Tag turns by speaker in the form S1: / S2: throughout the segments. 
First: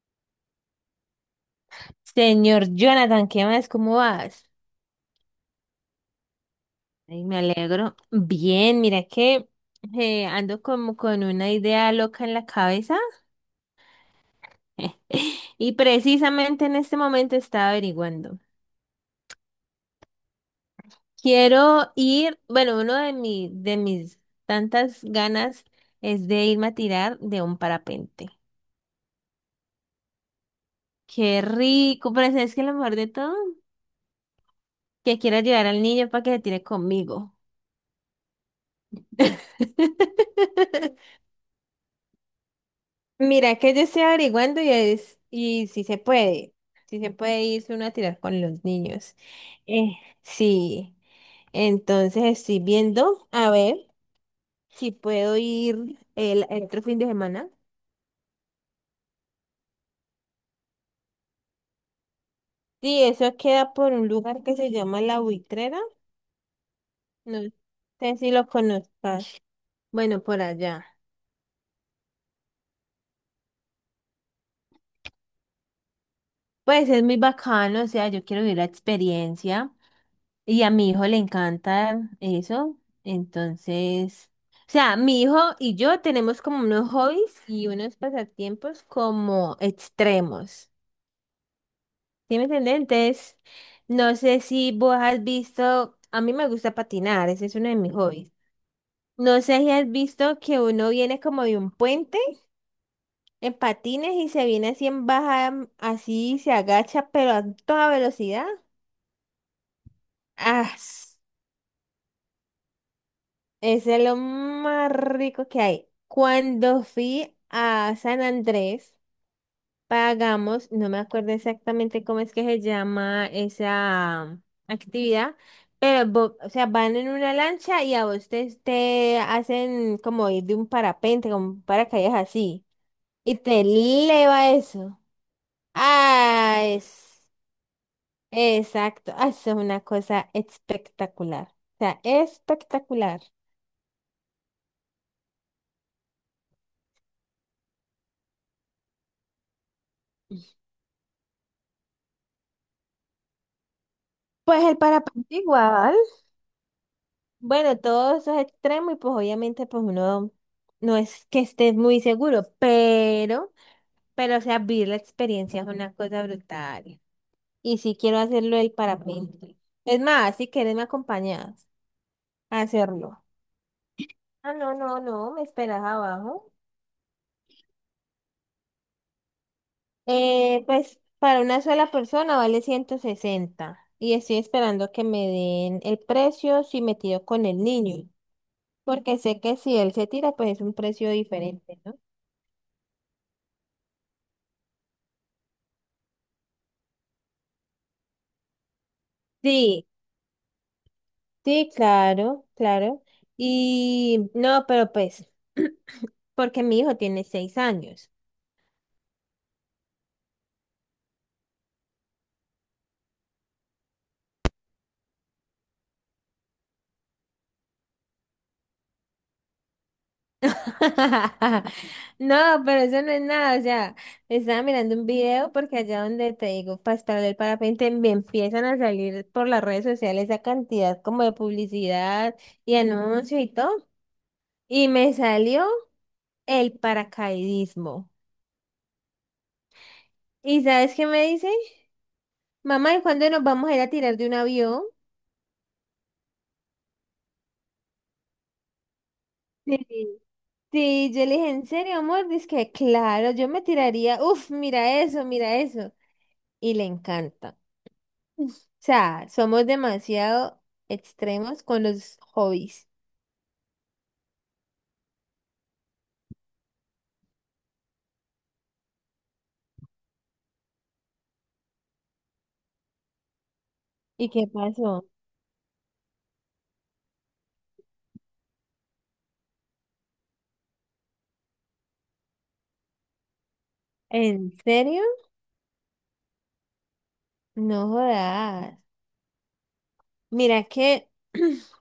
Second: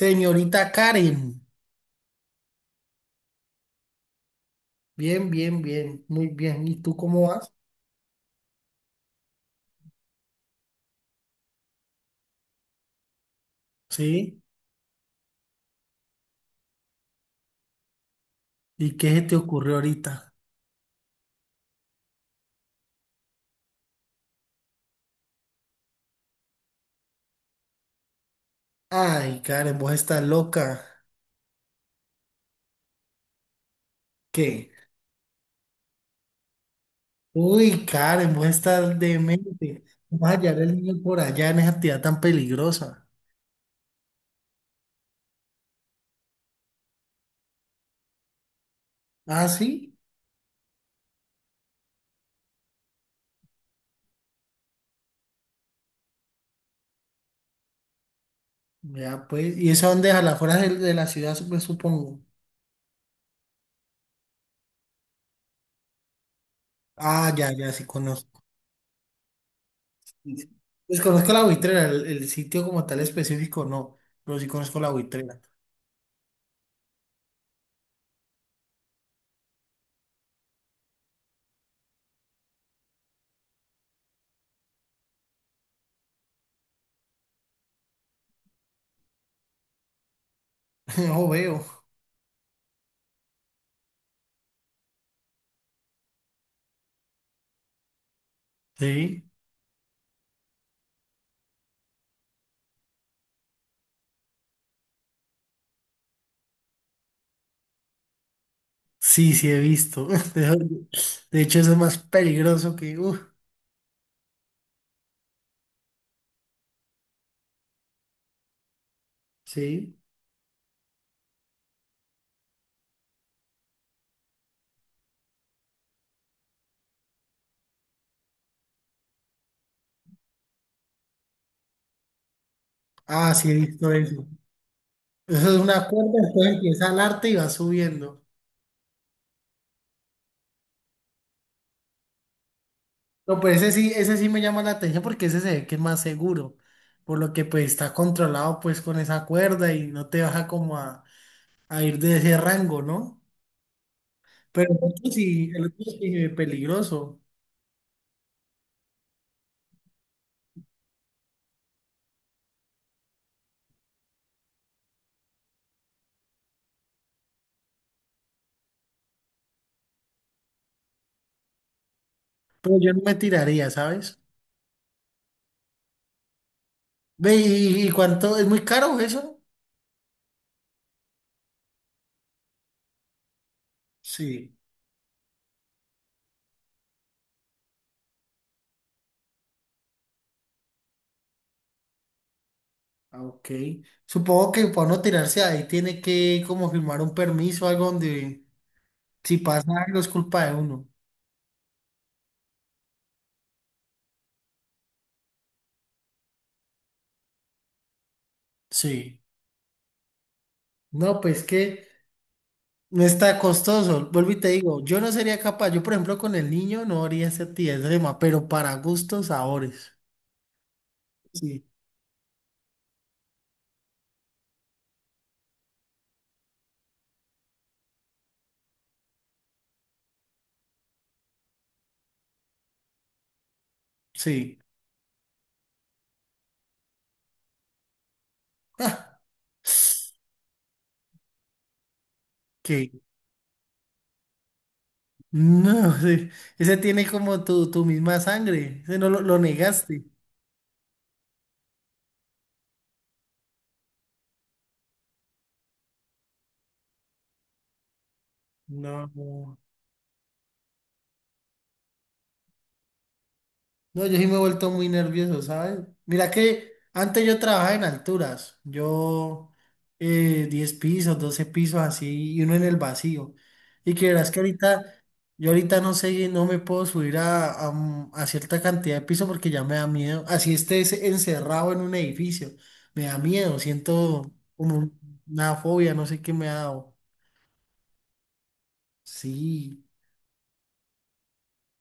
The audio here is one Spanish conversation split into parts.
S1: Señorita Karen,
S2: Señor Jonathan, ¿qué más? ¿Cómo vas?
S1: bien, bien, bien, muy bien. ¿Y tú
S2: Ay,
S1: cómo
S2: me
S1: vas?
S2: alegro. Bien, mira que ando como con una idea loca en la cabeza
S1: ¿Sí?
S2: y precisamente en este momento estaba averiguando.
S1: ¿Y qué se te ocurrió ahorita?
S2: Quiero ir, bueno, de mis tantas ganas es de irme a tirar de un parapente.
S1: Ay, Karen, vos estás loca.
S2: Qué rico, pero ¿sabes que lo mejor de todo?
S1: ¿Qué?
S2: Que quiero llevar al niño para que se tire conmigo.
S1: Uy, Karen, vos estás demente. Vas a hallar el niño por allá en esa actividad tan peligrosa.
S2: Mira que yo estoy averiguando y es, y si se puede, si se puede irse uno a tirar con los niños.
S1: Ah,
S2: Eh,
S1: sí.
S2: sí, entonces estoy viendo a ver si puedo ir el otro fin de semana.
S1: Ya, pues. ¿Y eso dónde es? A las afueras de la ciudad, supongo.
S2: Sí, eso queda por un lugar que se llama La Buitrera.
S1: Ah,
S2: No
S1: ya, ya, sí
S2: sé si
S1: conozco.
S2: lo conozcas. Bueno, por allá.
S1: Pues conozco la buitrera, el sitio como tal específico, no. Pero sí conozco la buitrera.
S2: Pues es muy bacano, o sea, yo quiero vivir la experiencia. Y a mi hijo le encanta eso. Entonces, o sea, mi hijo y yo tenemos como unos hobbies y unos pasatiempos como extremos.
S1: No veo.
S2: ¿Sí me entiendes? Entonces, no sé si vos has visto, a mí me gusta patinar, ese es uno de mis hobbies.
S1: ¿Sí?
S2: No sé si has visto que uno viene como de un puente en patines y se viene así en baja, así se agacha, pero a toda velocidad.
S1: Sí, sí, he visto.
S2: Ah.
S1: De de hecho, eso es más peligroso que uf,
S2: Ese es lo más rico que hay. Cuando fui a San Andrés,
S1: sí.
S2: pagamos, no me acuerdo exactamente cómo es que se llama esa actividad, pero, o sea, van en una lancha y te hacen como ir de un parapente, como un paracaídas así,
S1: Ah,
S2: y
S1: sí, he
S2: te
S1: visto eso.
S2: eleva eso.
S1: Eso es una cuerda, entonces
S2: Ah,
S1: empieza al
S2: es,
S1: arte y va subiendo.
S2: exacto, ah, eso es una cosa espectacular. O sea, espectacular.
S1: No, pues ese sí me llama la atención porque ese se ve que es más seguro. Por lo que pues está controlado pues con esa cuerda y no te baja como a ir de ese rango, ¿no?
S2: Pues
S1: Pero
S2: el parapente
S1: el otro
S2: igual.
S1: sí es peligroso.
S2: Bueno, todos esos extremos y pues obviamente pues uno no es que esté muy seguro, pero o sea, vivir la experiencia es una cosa brutal. Y sí quiero hacerlo el parapente. Es más, si quieres me acompañas a
S1: Pero yo no me
S2: hacerlo.
S1: tiraría, ¿sabes?
S2: Ah, no, no, no, me esperas abajo.
S1: Ve, ¿y cuánto? ¿Es muy caro eso?
S2: Pues para una sola persona vale 160 y estoy
S1: Sí.
S2: esperando que me den el precio si me tiro con el niño, porque sé que si él se tira pues es un precio diferente, ¿no?
S1: Ah, ok. Supongo que para no tirarse ahí tiene que como firmar un permiso, algo donde si pasa
S2: Sí,
S1: algo es culpa de uno.
S2: sí, claro, claro. Y no, pero pues, porque mi hijo tiene 6 años.
S1: Sí. No, pues que no está costoso. Vuelvo y te digo, yo no sería capaz. Yo, por ejemplo, con el niño no haría esa actividad extrema, pero para gustos, sabores. Sí.
S2: No, pero eso no es nada. O sea, estaba mirando un video porque allá donde te digo, para estar del parapente, me empiezan a salir por las redes sociales esa cantidad como de publicidad y anuncios y todo.
S1: Sí.
S2: Y me salió el paracaidismo.
S1: Ah,
S2: ¿Y sabes qué me dice?
S1: que
S2: Mamá, ¿y cuándo nos vamos a ir a tirar de un avión?
S1: no, ese tiene como tu misma sangre. Ese no lo, lo
S2: Sí.
S1: negaste.
S2: Sí, yo le dije, ¿en serio, amor? Dice que claro, yo me tiraría, uff, mira eso, mira eso. Y le encanta. O sea,
S1: No.
S2: somos demasiado extremos con los hobbies.
S1: No, yo sí me he vuelto muy nervioso, ¿sabes? Mira que antes yo trabajaba en alturas, yo 10 pisos, 12 pisos así, y uno en el vacío. Y que
S2: ¿Y
S1: verás que
S2: qué
S1: ahorita,
S2: pasó?
S1: yo ahorita no sé, no me puedo subir a cierta cantidad de pisos porque ya me da miedo. Así estés encerrado en un edificio, me da miedo, siento
S2: ¿En
S1: como
S2: serio?
S1: una fobia, no sé qué me ha dado.
S2: No jodas.
S1: Sí,
S2: Mira que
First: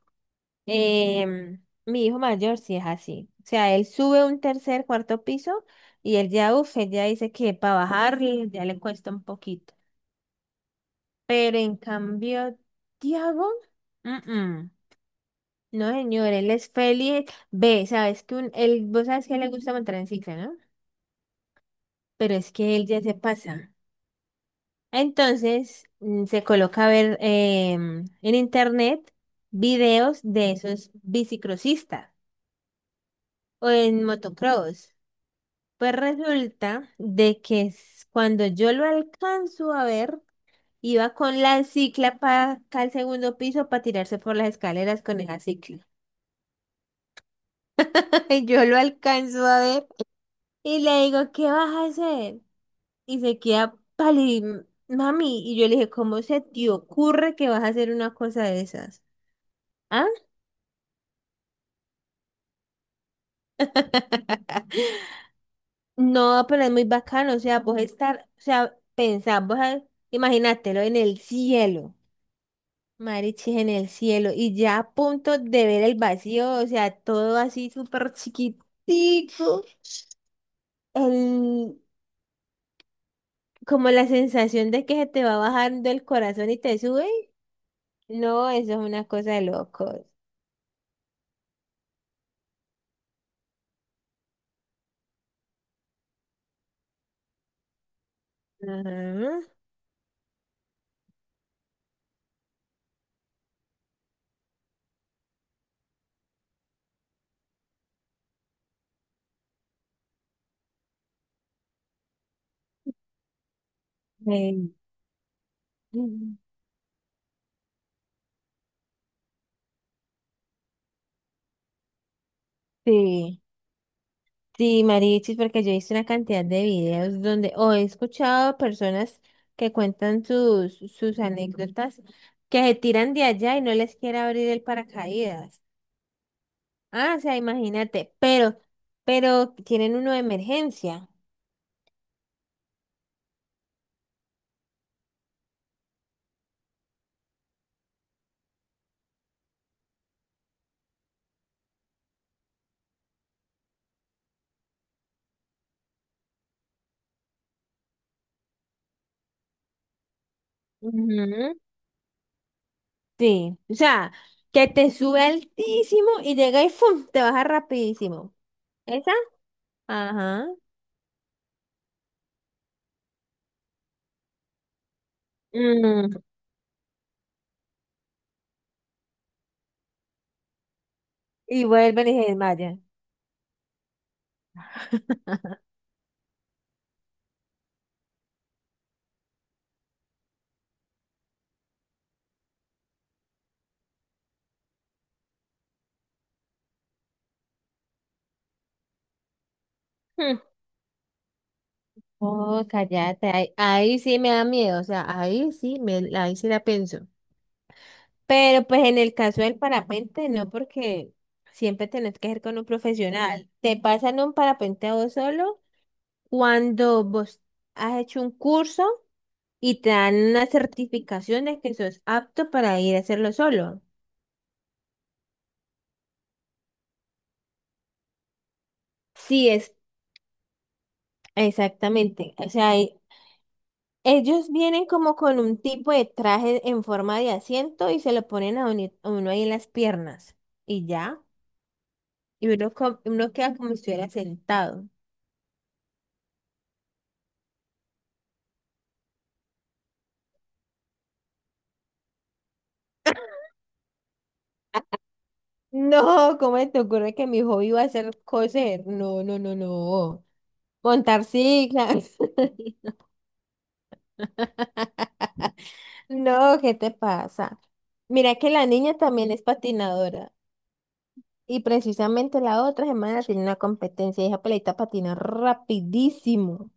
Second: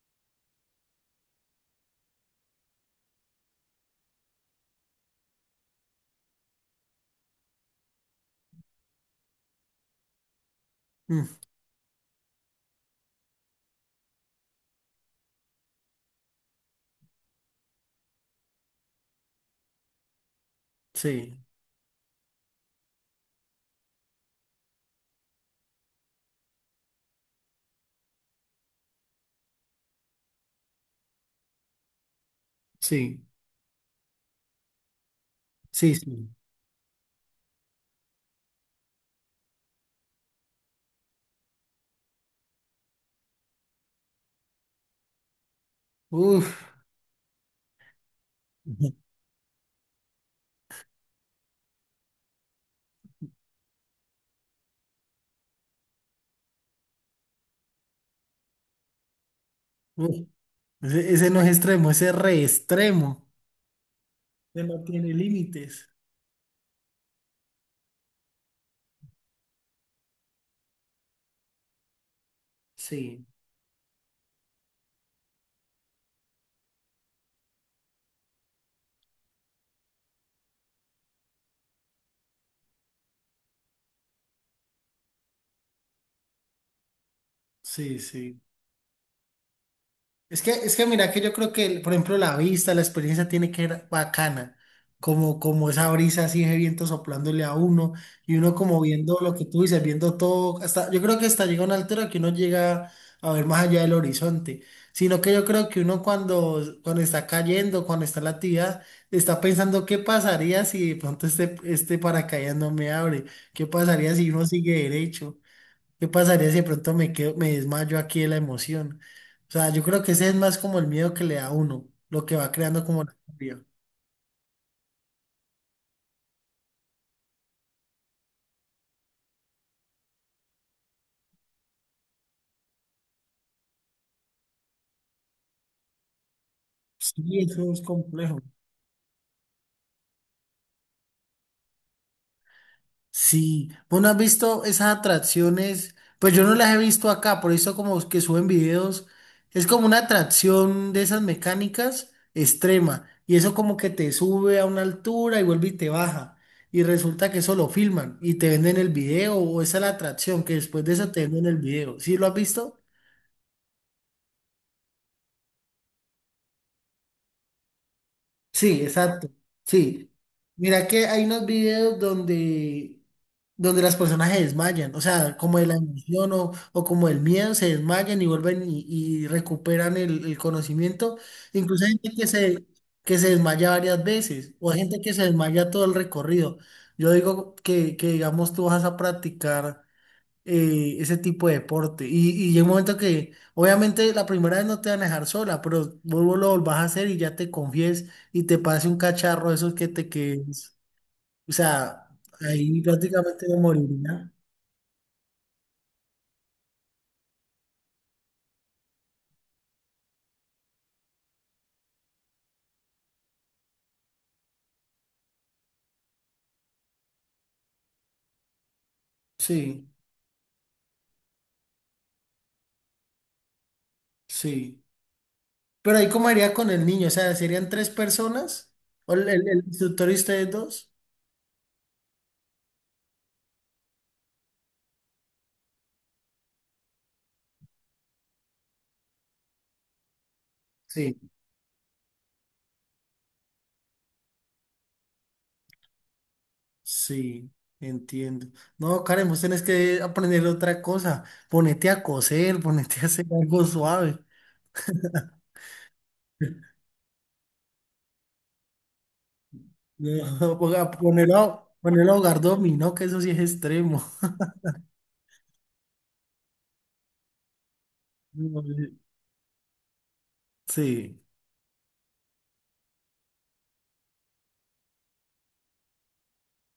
S2: mi hijo mayor sí es así. O sea, él sube un tercer, cuarto piso y él ya, uff, él ya dice que para bajarle ya le cuesta un poquito.
S1: mm,
S2: Pero en cambio, Tiago, mm, mm. No, señor, él es feliz. Ve, sabes que vos sabes que a él le gusta montar en cicla, ¿no?
S1: sí,
S2: Pero es que él ya se pasa. Entonces, se coloca a ver en internet videos de esos bicicrosistas
S1: sí,
S2: o en motocross. Pues
S1: sí, sí.
S2: resulta de que cuando yo lo alcanzo a ver, iba con la cicla para acá al segundo piso para tirarse por las escaleras con esa cicla.
S1: Uf.
S2: Yo lo alcanzo a ver y le digo, ¿qué vas a hacer? Y se queda pálido, mami. Y yo le dije, ¿cómo se te ocurre que vas a hacer una cosa de esas? ¿Ah?
S1: Ese no es extremo, ese es re extremo. Ese no tiene límites.
S2: No, pero es muy bacano, o sea, vos estar, o sea, pensar, imagínatelo en el cielo,
S1: Sí.
S2: marichis en el cielo, y ya a punto de ver el vacío, o sea, todo así súper chiquitico, el, como la sensación de que se te va bajando el corazón y te sube,
S1: Sí, sí.
S2: no, eso es una cosa de locos.
S1: Es que mira que yo creo que, por ejemplo, la vista, la experiencia tiene que ser bacana, como, como esa brisa así de viento soplándole a uno y uno como viendo lo
S2: Ajá.
S1: que tú dices, viendo todo, hasta, yo creo que hasta llega una altura que uno llega a ver más allá del horizonte, sino que yo creo que uno cuando, cuando está cayendo, cuando está en la actividad, está pensando qué pasaría si de pronto este, este paracaídas no me abre, qué pasaría si uno
S2: Eh,
S1: sigue derecho. ¿Qué pasaría si de pronto me quedo, me desmayo aquí de la emoción? O sea, yo creo que ese es más como el miedo que le da a uno, lo que va creando como la
S2: sí,
S1: fobia.
S2: sí, Marichis, porque yo he visto una cantidad de videos donde o he escuchado personas que cuentan sus, sus anécdotas que se tiran de allá y no les quiere abrir el paracaídas. Ah, o
S1: Sí,
S2: sea,
S1: eso es
S2: imagínate,
S1: complejo.
S2: pero tienen uno de emergencia.
S1: Sí, ¿vos no has visto esas atracciones? Pues yo no las he visto acá, por eso como que suben videos. Es como una atracción de esas mecánicas extrema. Y eso como que te sube a una altura y vuelve y te baja. Y resulta que eso lo filman y te venden el video o esa es la atracción que después de eso te venden
S2: Ujú.
S1: el video. ¿Sí lo has visto?
S2: Sí, o sea, que te sube altísimo y llega y ¡fum! Te baja rapidísimo.
S1: Sí,
S2: ¿Esa?
S1: exacto. Sí.
S2: Ajá.
S1: Mira que hay unos videos donde, donde las personas se desmayan, o sea, como de la
S2: Mm.
S1: emoción o como del miedo, se desmayan y vuelven y recuperan el conocimiento.
S2: Y
S1: Incluso hay
S2: vuelven
S1: gente
S2: y se desmayan.
S1: que se desmaya varias veces o hay gente que se desmaya todo el recorrido. Yo digo que digamos, tú vas a practicar ese tipo de deporte. Y llega un momento que, obviamente, la primera vez no te van a dejar sola, pero vuelvo lo volvás a hacer y ya te confíes y te pase un cacharro de esos que te quedes. O sea,
S2: Oh,
S1: ahí
S2: cállate,
S1: prácticamente
S2: ahí,
S1: no
S2: ahí sí me
S1: moriría.
S2: da miedo, o sea, ahí sí la pienso. Pero pues en el caso del parapente, no, porque siempre tenés que ir con un profesional. Te pasan un parapente a vos solo cuando vos has hecho un curso y
S1: Sí,
S2: te dan una certificación de que sos apto para ir a hacerlo solo.
S1: sí. Pero ahí cómo haría con el niño, o sea, serían tres personas, o el,
S2: Sí,
S1: el
S2: es
S1: instructor y ustedes dos.
S2: exactamente. O sea, ellos vienen como con un tipo de traje en forma de asiento y se lo ponen a uno ahí en las piernas. Y
S1: Sí,
S2: ya. Y uno queda como si estuviera sentado.
S1: sí, entiendo. No, Karen, vos tenés que aprender otra cosa. Ponete a coser, ponete a hacer algo suave.
S2: No, ¿cómo te ocurre que mi hobby va a ser coser? No, no, no,
S1: No,
S2: no. Montar
S1: ponelo, ponelo
S2: ciclas.
S1: a jugar dominó, que eso sí es extremo.
S2: No, ¿qué te pasa? Mira que
S1: No,
S2: la niña también es patinadora.
S1: Sí,
S2: Y precisamente la otra semana tiene una competencia y esa pelita patina rapidísimo.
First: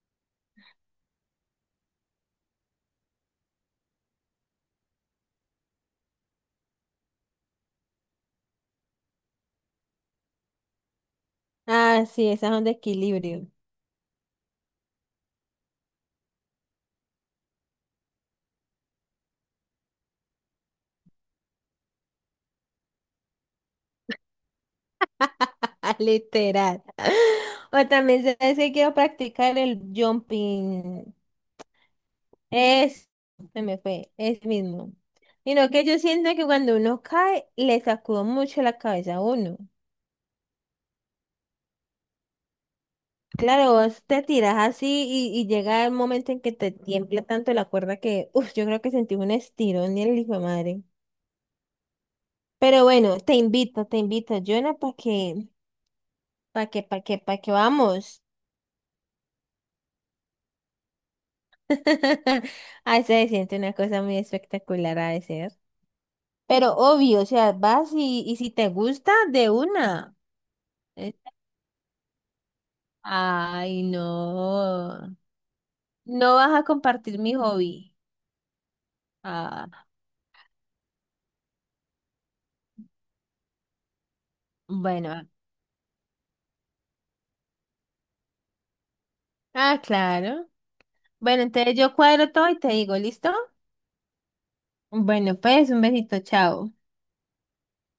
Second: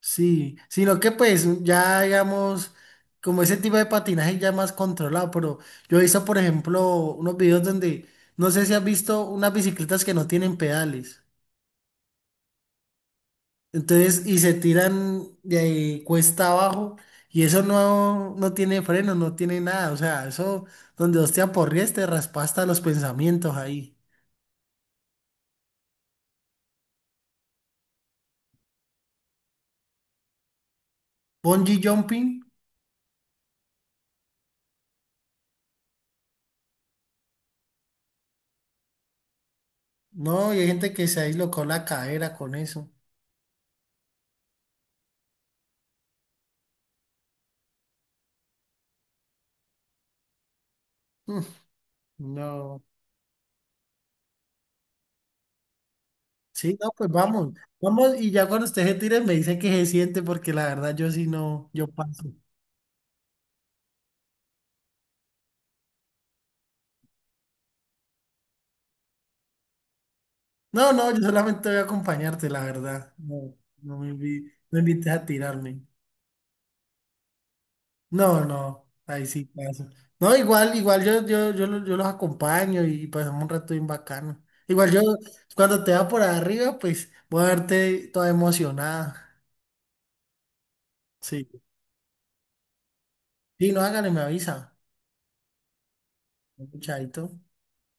S1: sí, sino que pues ya digamos, como ese tipo de patinaje ya más controlado, pero yo he visto, por ejemplo, unos videos donde, no sé si has visto unas bicicletas que no tienen pedales,
S2: Ah, sí, esas son de equilibrio.
S1: entonces, y se tiran de ahí cuesta abajo, y eso no, no tiene freno, no tiene nada, o sea, eso donde hostia te aporrees, te raspa hasta los pensamientos ahí.
S2: Literal. O también sabes que quiero practicar el jumping.
S1: Bungee jumping.
S2: Es, se me fue, es mismo. Sino que yo siento que cuando uno cae, le sacudo mucho la cabeza a uno.
S1: No, y hay gente que se dislocó la cadera con eso.
S2: Claro, vos te tiras así y llega el momento en que te tiembla tanto la cuerda que, uff, yo creo que sentí un estirón y el hijo de madre.
S1: Mm, no.
S2: Pero bueno, te invito, Jonah,
S1: Sí, no, pues
S2: para que
S1: vamos.
S2: vamos.
S1: Vamos, y ya cuando usted se tire me dice que se siente, porque la verdad yo sí no, yo paso.
S2: Ahí se siente una cosa muy espectacular a veces. Pero obvio, o sea, y si te gusta, de una.
S1: No, no,
S2: Es-
S1: yo solamente voy a acompañarte, la verdad. No,
S2: Ay,
S1: no invites
S2: no.
S1: a tirarme.
S2: No vas a compartir mi hobby.
S1: No, no, ahí sí
S2: Ah,
S1: paso. No, igual, igual yo, yo los acompaño y pasamos un rato bien bacano. Igual yo,
S2: bueno.
S1: cuando te va por arriba, pues voy a verte toda emocionada.
S2: Ah, claro. Bueno,
S1: Sí.
S2: entonces yo cuadro todo y te digo, ¿listo?
S1: Sí, no, hágale, me avisa.
S2: Bueno, pues un besito, chao.
S1: Chaito.